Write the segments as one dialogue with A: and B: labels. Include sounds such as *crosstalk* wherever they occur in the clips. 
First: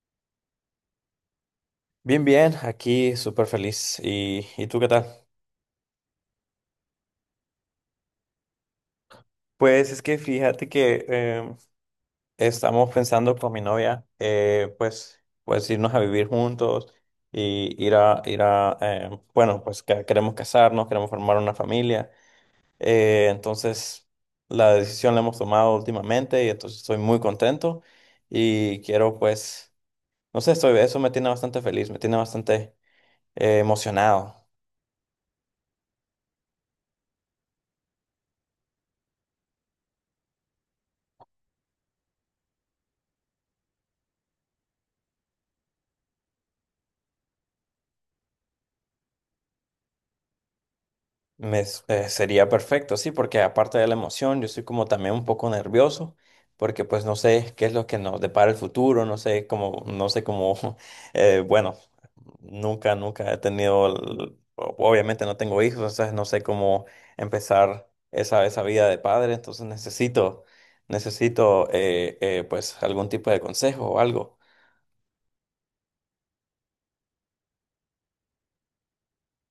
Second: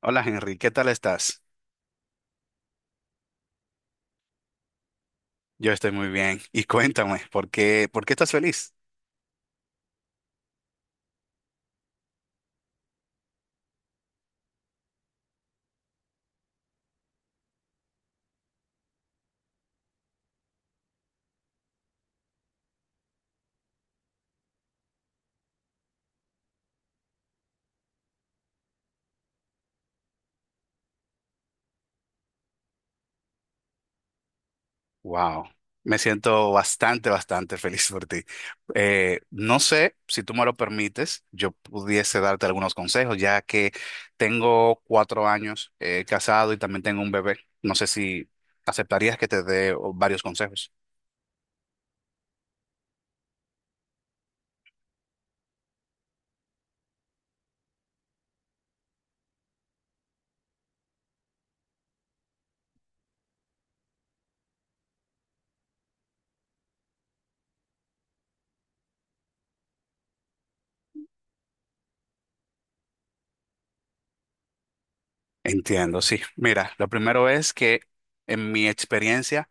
A: Hola Henry, ¿qué tal estás?
B: Bien, bien, aquí súper feliz. ¿Y tú qué tal?
A: Yo estoy muy bien. Y cuéntame, ¿por qué estás feliz?
B: Pues es que fíjate que estamos pensando con mi novia, pues irnos a vivir juntos y pues que queremos casarnos, queremos formar una familia. Entonces, la decisión la hemos tomado últimamente y entonces estoy muy contento y quiero, pues, no sé, estoy, eso me tiene bastante feliz, me tiene bastante emocionado.
A: Wow, me siento bastante, bastante feliz por ti. No sé si tú me lo permites, yo pudiese darte algunos consejos, ya que tengo 4 años casado y también tengo un bebé. No sé si aceptarías que te dé oh, varios consejos.
B: Sería perfecto, sí, porque aparte de la emoción, yo soy como también un poco nervioso, porque pues no sé qué es lo que nos depara el futuro, no sé cómo, *laughs* eh, bueno, nunca he tenido, obviamente no tengo hijos, entonces no sé cómo empezar esa vida de padre, entonces necesito pues algún tipo de consejo o algo.
A: Entiendo, sí. Mira, lo primero es que en mi experiencia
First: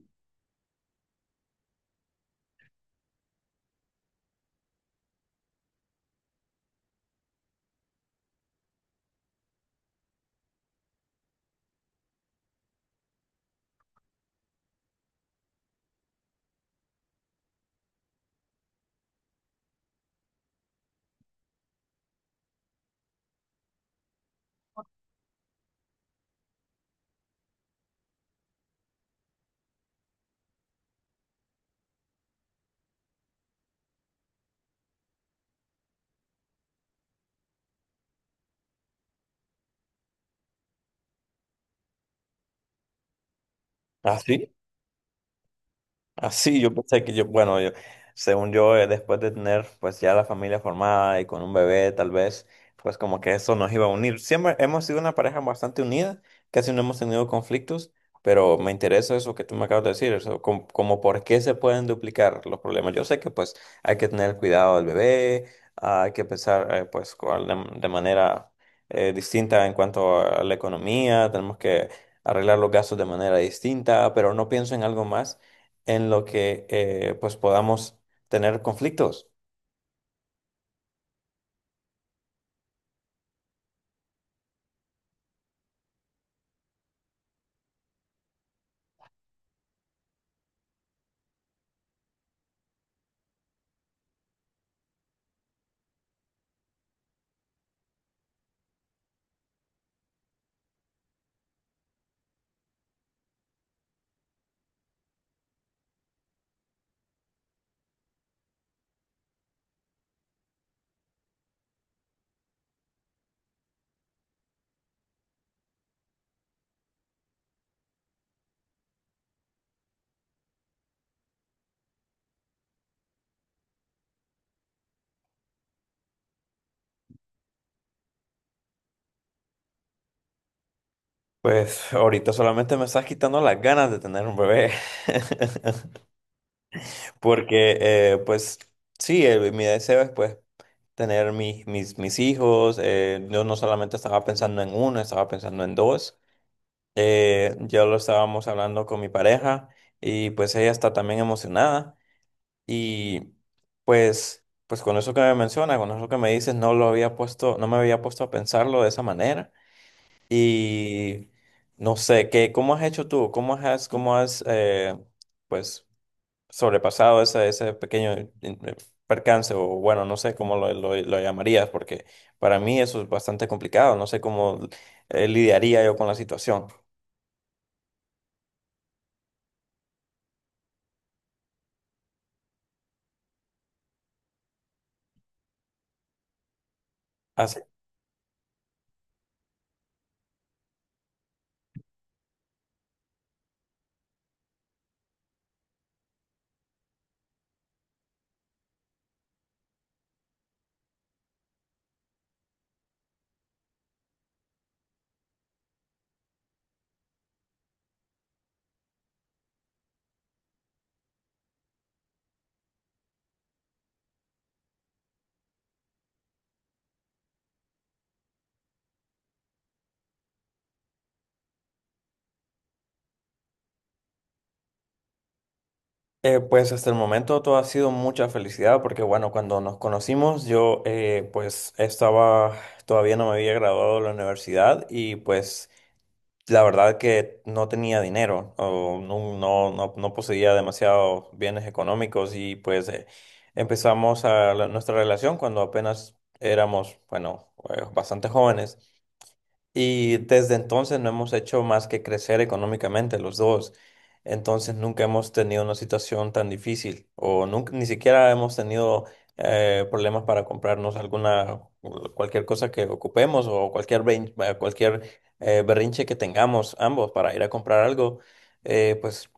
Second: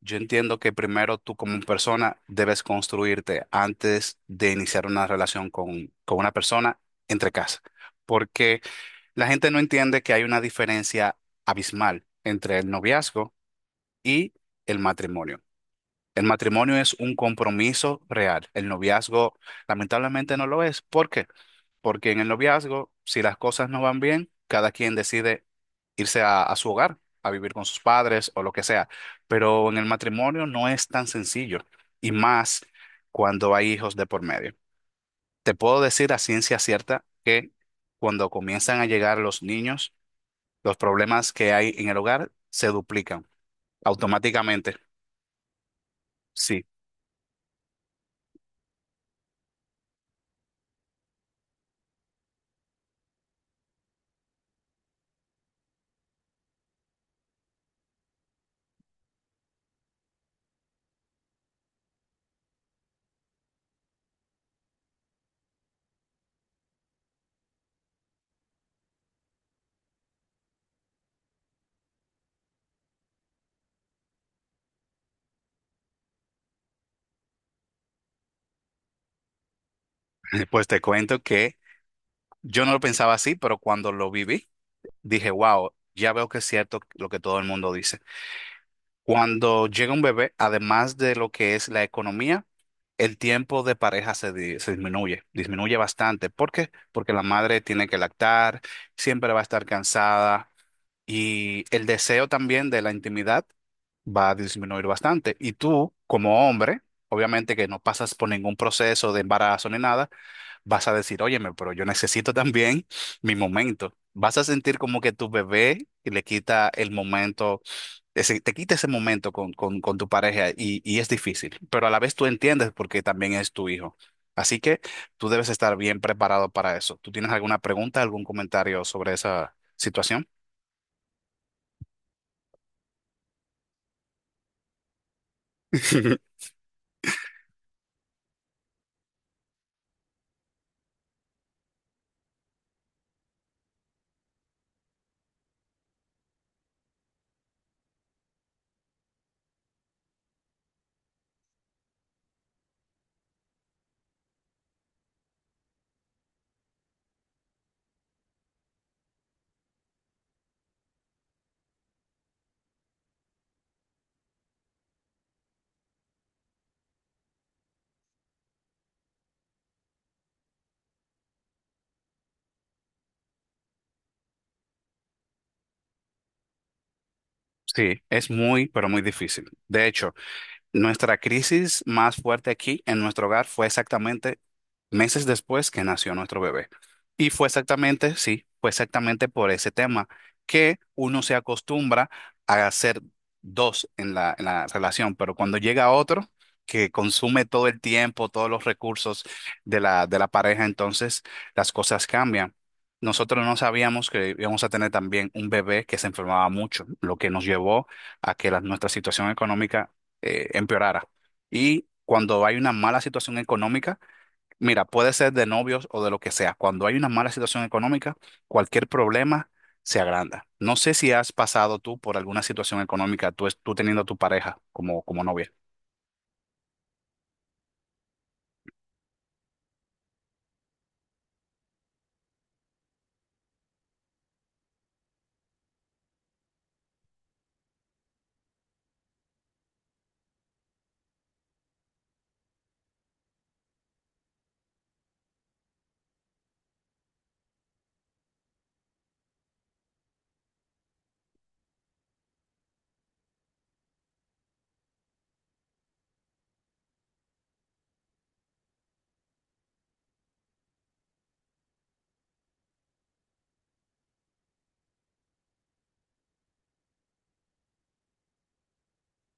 A: yo entiendo que primero tú como persona debes construirte antes de iniciar una relación con una persona entre casa, porque la gente no entiende que hay una diferencia abismal entre el noviazgo y el matrimonio. El matrimonio es un compromiso real. El noviazgo lamentablemente no lo es. ¿Por qué? Porque en el noviazgo, si las cosas no van bien, cada quien decide irse a su hogar, a vivir con sus padres o lo que sea. Pero en el matrimonio no es tan sencillo. Y más cuando hay hijos de por medio. Te puedo decir a ciencia cierta que cuando comienzan a llegar los niños, los problemas que hay en el hogar se duplican
B: ¿Así?
A: automáticamente.
B: Así,
A: Sí,
B: yo pensé que según yo, después de tener pues ya la familia formada y con un bebé, tal vez, pues como que eso nos iba a unir. Siempre hemos sido una pareja bastante unida, casi no hemos tenido conflictos, pero me interesa eso que tú me acabas de decir, eso, como por qué se pueden duplicar los problemas. Yo sé que pues hay que tener cuidado del bebé, ah, hay que pensar pues de manera distinta en cuanto a la economía, tenemos que arreglar los gastos de manera distinta, pero no pienso en algo más en lo que pues podamos tener conflictos.
A: *laughs* pues te cuento que yo no lo pensaba así, pero cuando lo viví, dije, wow, ya veo que es cierto lo que todo el mundo dice. Cuando llega un bebé, además de lo que es la economía, el tiempo de pareja se disminuye, disminuye bastante. ¿Por qué? Porque la madre tiene que lactar, siempre va a estar cansada y el deseo también de la intimidad va a disminuir bastante. Y tú, como hombre, obviamente que no pasas por ningún proceso de embarazo ni nada, vas a decir, óyeme, pero yo necesito también mi momento. Vas a sentir como que tu bebé le quita el momento, te quita ese momento con tu pareja, y es difícil, pero a la vez tú entiendes porque también es tu hijo. Así que tú debes estar bien preparado para eso. ¿Tú tienes alguna pregunta, algún comentario sobre esa situación?
B: Pues *laughs* ahorita solamente me estás quitando las ganas de tener un bebé. *laughs*
A: *laughs*
B: Porque pues sí, el mi deseo es pues tener mis hijos. Yo no solamente estaba pensando en uno, estaba pensando en dos. Ya lo estábamos hablando con mi pareja y pues ella está también emocionada. Y pues, pues con eso que me mencionas, con eso que me dices, no lo había puesto, no me había puesto a pensarlo de esa manera. Y no sé, ¿qué, cómo has hecho tú? Cómo has pues, sobrepasado ese pequeño percance? O bueno, no sé cómo lo llamarías, porque para mí eso es bastante complicado. No sé cómo lidiaría yo con la situación.
A: Sí, es muy, pero muy difícil. De hecho, nuestra crisis más fuerte aquí en nuestro hogar fue exactamente meses después que nació nuestro bebé. Y fue
B: Así-
A: exactamente, sí, fue exactamente por ese tema, que uno se acostumbra a hacer dos en la relación, pero cuando llega otro que consume todo el tiempo, todos los recursos de la pareja, entonces las cosas cambian. Nosotros no sabíamos que íbamos a tener también un bebé que se enfermaba mucho, lo que nos llevó a que nuestra situación económica empeorara. Y cuando hay una mala situación económica, mira, puede ser de novios o de lo que sea. Cuando hay una mala situación económica, cualquier problema se agranda. No sé si has pasado tú por alguna situación económica, tú, tú teniendo a tu pareja como novia.
B: pues hasta el momento todo ha sido mucha felicidad porque bueno, cuando nos conocimos yo pues estaba, todavía no me había graduado de la universidad y pues la verdad que no tenía dinero o no poseía demasiados bienes económicos y pues empezamos nuestra relación cuando apenas éramos, bueno, bastante jóvenes. Y desde entonces no hemos hecho más que crecer económicamente los dos. Entonces nunca hemos tenido una situación tan difícil o nunca, ni siquiera hemos tenido problemas para comprarnos alguna, cualquier cosa que ocupemos o cualquier berrinche que tengamos ambos para ir a comprar algo. Pues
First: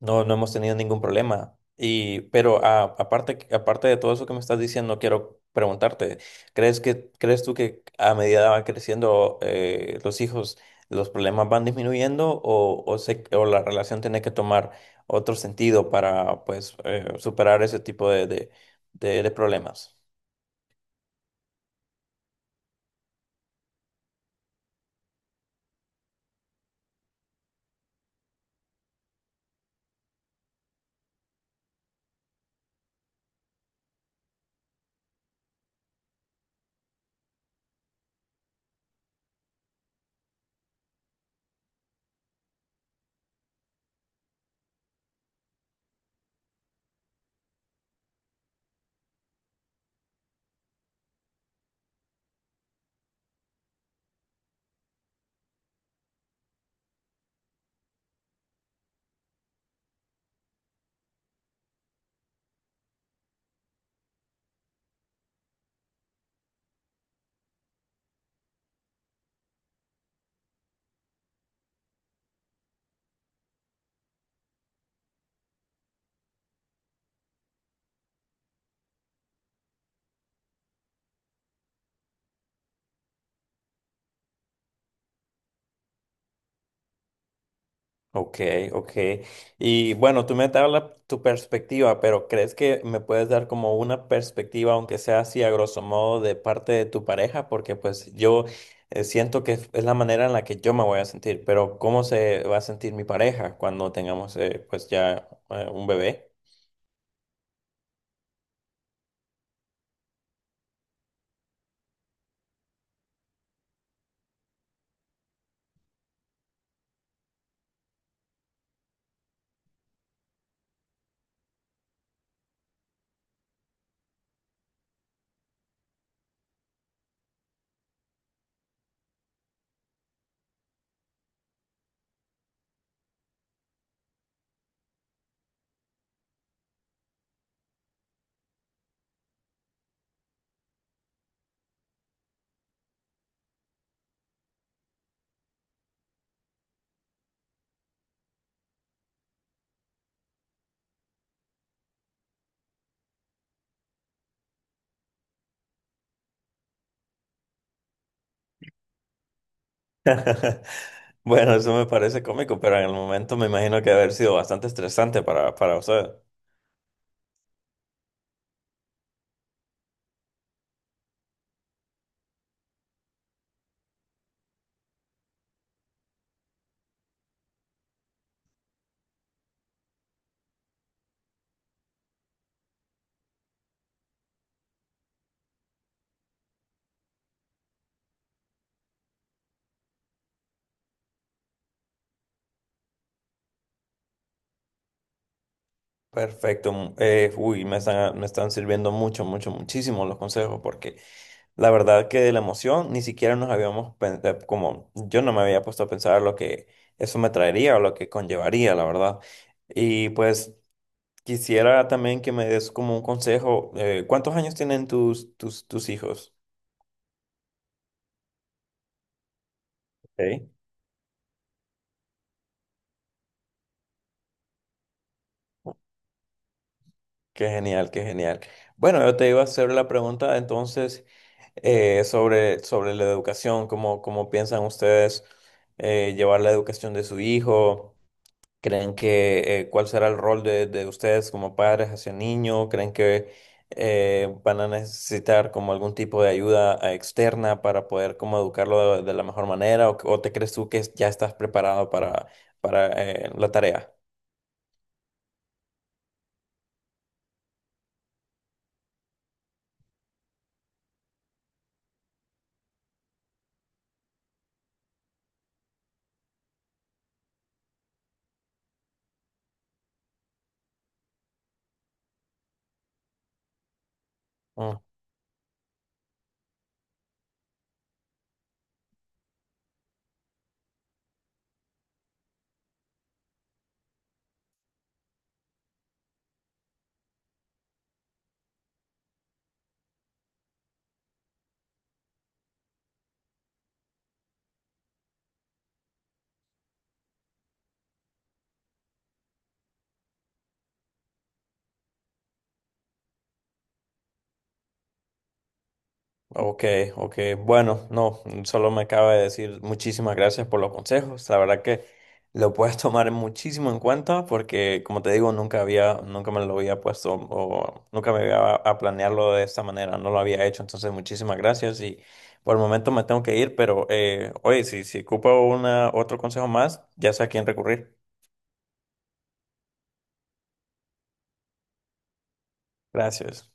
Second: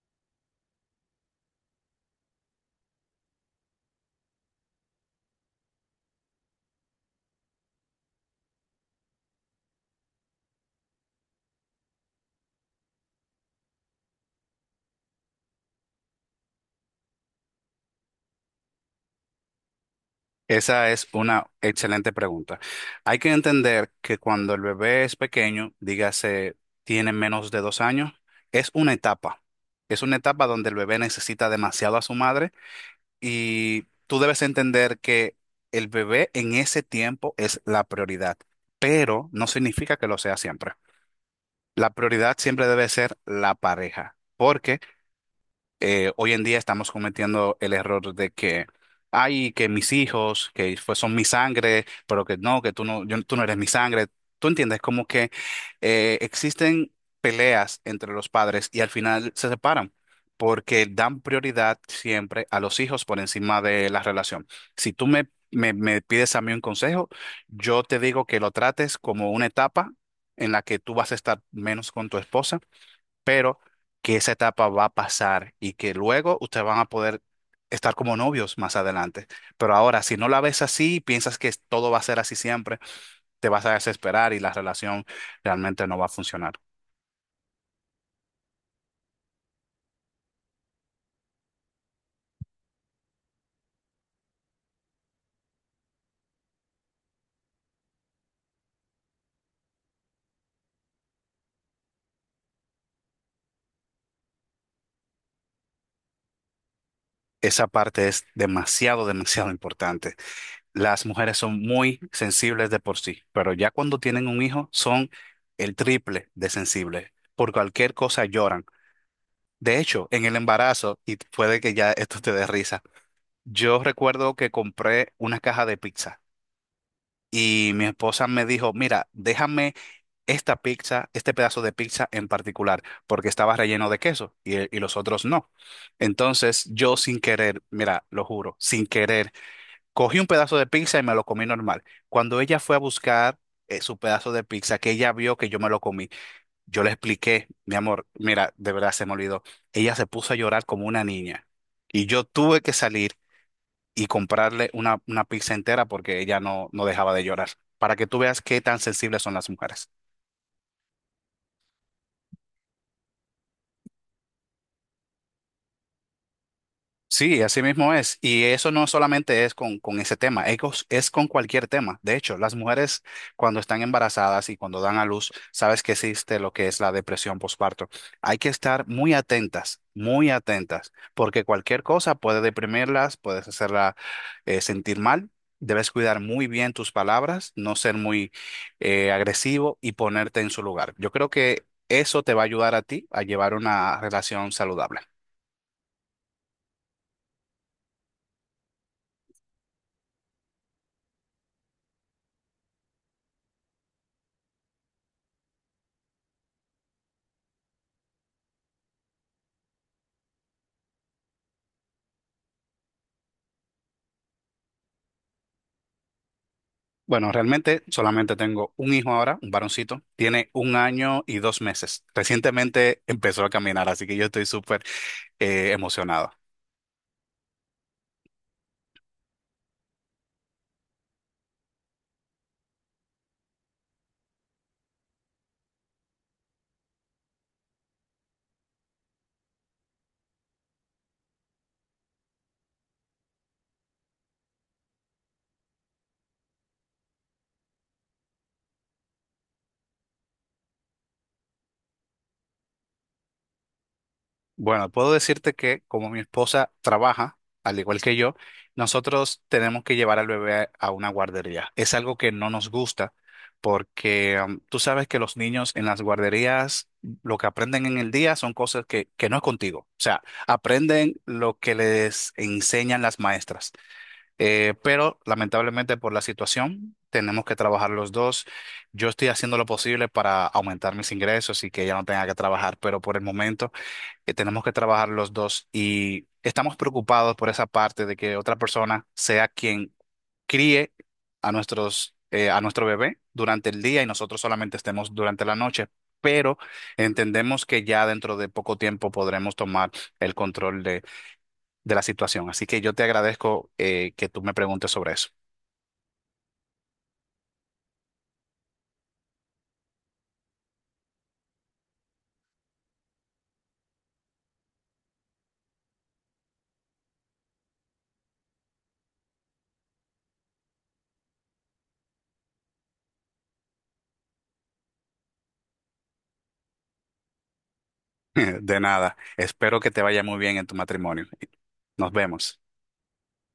B: no, no hemos tenido ningún problema. Y, pero aparte de todo eso que me estás diciendo, quiero preguntarte, crees tú que a medida van creciendo los hijos, los problemas van disminuyendo o la relación tiene que tomar otro sentido para pues superar ese tipo de problemas?
A: Esa es una excelente pregunta. Hay que entender que cuando el bebé es pequeño, dígase, tiene menos de 2 años, es una etapa. Es una etapa donde el bebé necesita demasiado a su madre. Y tú debes entender que el bebé en ese tiempo es la prioridad, pero no significa que lo sea siempre. La prioridad siempre debe ser la pareja, porque hoy en día estamos cometiendo el error de que, ay, que mis hijos, que son mi sangre, pero que no, que tú no, tú no eres mi sangre. Tú entiendes, como que existen peleas entre los padres y al final se separan, porque dan prioridad siempre a los hijos por encima de la relación. Si tú me pides a mí un consejo, yo te digo que lo trates como una etapa en la que tú vas a estar menos con tu esposa, pero que esa etapa va a pasar y que luego ustedes van a poder estar como novios más adelante. Pero ahora, si no la ves así, piensas que todo va a ser así siempre, te vas a desesperar y la relación realmente no va a funcionar.
B: Ok, ok. Y bueno, tú me hablas tu perspectiva, pero ¿crees que me puedes dar como una perspectiva, aunque sea así a grosso modo, de parte de tu pareja? Porque pues yo siento que es la manera en la que yo me voy a sentir, pero ¿cómo se va a sentir mi pareja cuando tengamos un bebé?
A: Esa parte es demasiado, *laughs* demasiado importante. Las mujeres son muy sensibles de por sí, pero ya cuando tienen un hijo son el triple de sensibles. Por cualquier cosa lloran. De hecho, en el embarazo, y puede que ya esto te dé risa, yo recuerdo que compré una caja de pizza y mi esposa me dijo, mira, déjame esta pizza, este pedazo de pizza en particular, porque estaba relleno de queso y los otros no. Entonces yo sin querer, mira, lo juro, sin querer, cogí un pedazo de pizza y me lo comí normal. Cuando ella fue a buscar su pedazo de pizza, que ella vio que yo me lo comí, yo le expliqué, mi amor, mira, de verdad se me olvidó. Ella se puso a llorar como una niña y yo tuve que salir y comprarle una pizza entera porque ella no dejaba de llorar, para que tú veas qué tan sensibles son las mujeres.
B: *laughs* Bueno, eso me parece cómico, pero en el momento me imagino que debe haber sido bastante estresante para usted.
A: Sí, así mismo es. Y eso no solamente es con ese tema, es, es con cualquier tema. De hecho, las mujeres cuando están embarazadas y cuando dan a luz, sabes que existe lo que es la depresión postparto. Hay que estar muy atentas, porque cualquier cosa puede deprimirlas, puedes hacerla sentir mal. Debes cuidar muy bien tus palabras, no ser muy agresivo y ponerte en su lugar. Yo creo que eso te va a ayudar a ti a llevar una relación saludable.
B: Perfecto. Mm, uy, me están sirviendo mucho, mucho, muchísimo los consejos porque la verdad que de la emoción ni siquiera nos habíamos como yo no me había puesto a pensar lo que eso me traería o lo que conllevaría, la verdad. Y pues quisiera también que me des como un consejo. ¿Cuántos años tienen tus hijos?
A: Bueno, realmente solamente tengo un hijo ahora, un varoncito.
B: Ok.
A: Tiene 1 año y 2 meses. Recientemente *laughs* empezó a caminar, así que yo estoy súper emocionado.
B: Qué genial, qué genial. Bueno, yo te iba a hacer la pregunta entonces sobre la educación, cómo piensan ustedes llevar la educación de su hijo. ¿Creen que cuál será el rol de ustedes como padres hacia el niño? ¿Creen que van a necesitar como algún tipo de ayuda externa para poder como educarlo de la mejor manera? O te crees tú que ya estás preparado para la tarea?
A: Bueno, puedo decirte que como mi esposa trabaja, al igual que yo, nosotros tenemos que llevar al bebé a una guardería. Es algo que no nos gusta porque tú sabes que los niños en las guarderías lo que aprenden en el día son cosas que no es contigo. O sea, aprenden lo que les enseñan las maestras.
B: Mm.
A: Pero lamentablemente por la situación tenemos que trabajar los dos. Yo estoy haciendo lo posible para aumentar mis ingresos y que ella no tenga que trabajar, pero por el momento tenemos que trabajar los dos y estamos preocupados por esa parte de que otra persona sea quien críe a nuestro bebé durante el día y nosotros solamente estemos durante la noche. Pero entendemos que ya dentro de poco tiempo podremos tomar el control de la situación. Así que yo te agradezco que tú me preguntes sobre eso.
B: Ok, ok. Bueno, no, solo me acaba de decir muchísimas gracias por los consejos. La verdad que lo puedes *laughs* tomar muchísimo en cuenta porque, como te digo, nunca había, nunca me lo había puesto o nunca me había a planearlo de esta manera. No lo había hecho. Entonces, muchísimas gracias y por el momento me tengo que ir, pero oye, si ocupo una, otro consejo más, ya sé a quién recurrir.
A: *laughs* De nada. Espero que te vaya muy bien en tu matrimonio. Nos vemos.
B: Gracias.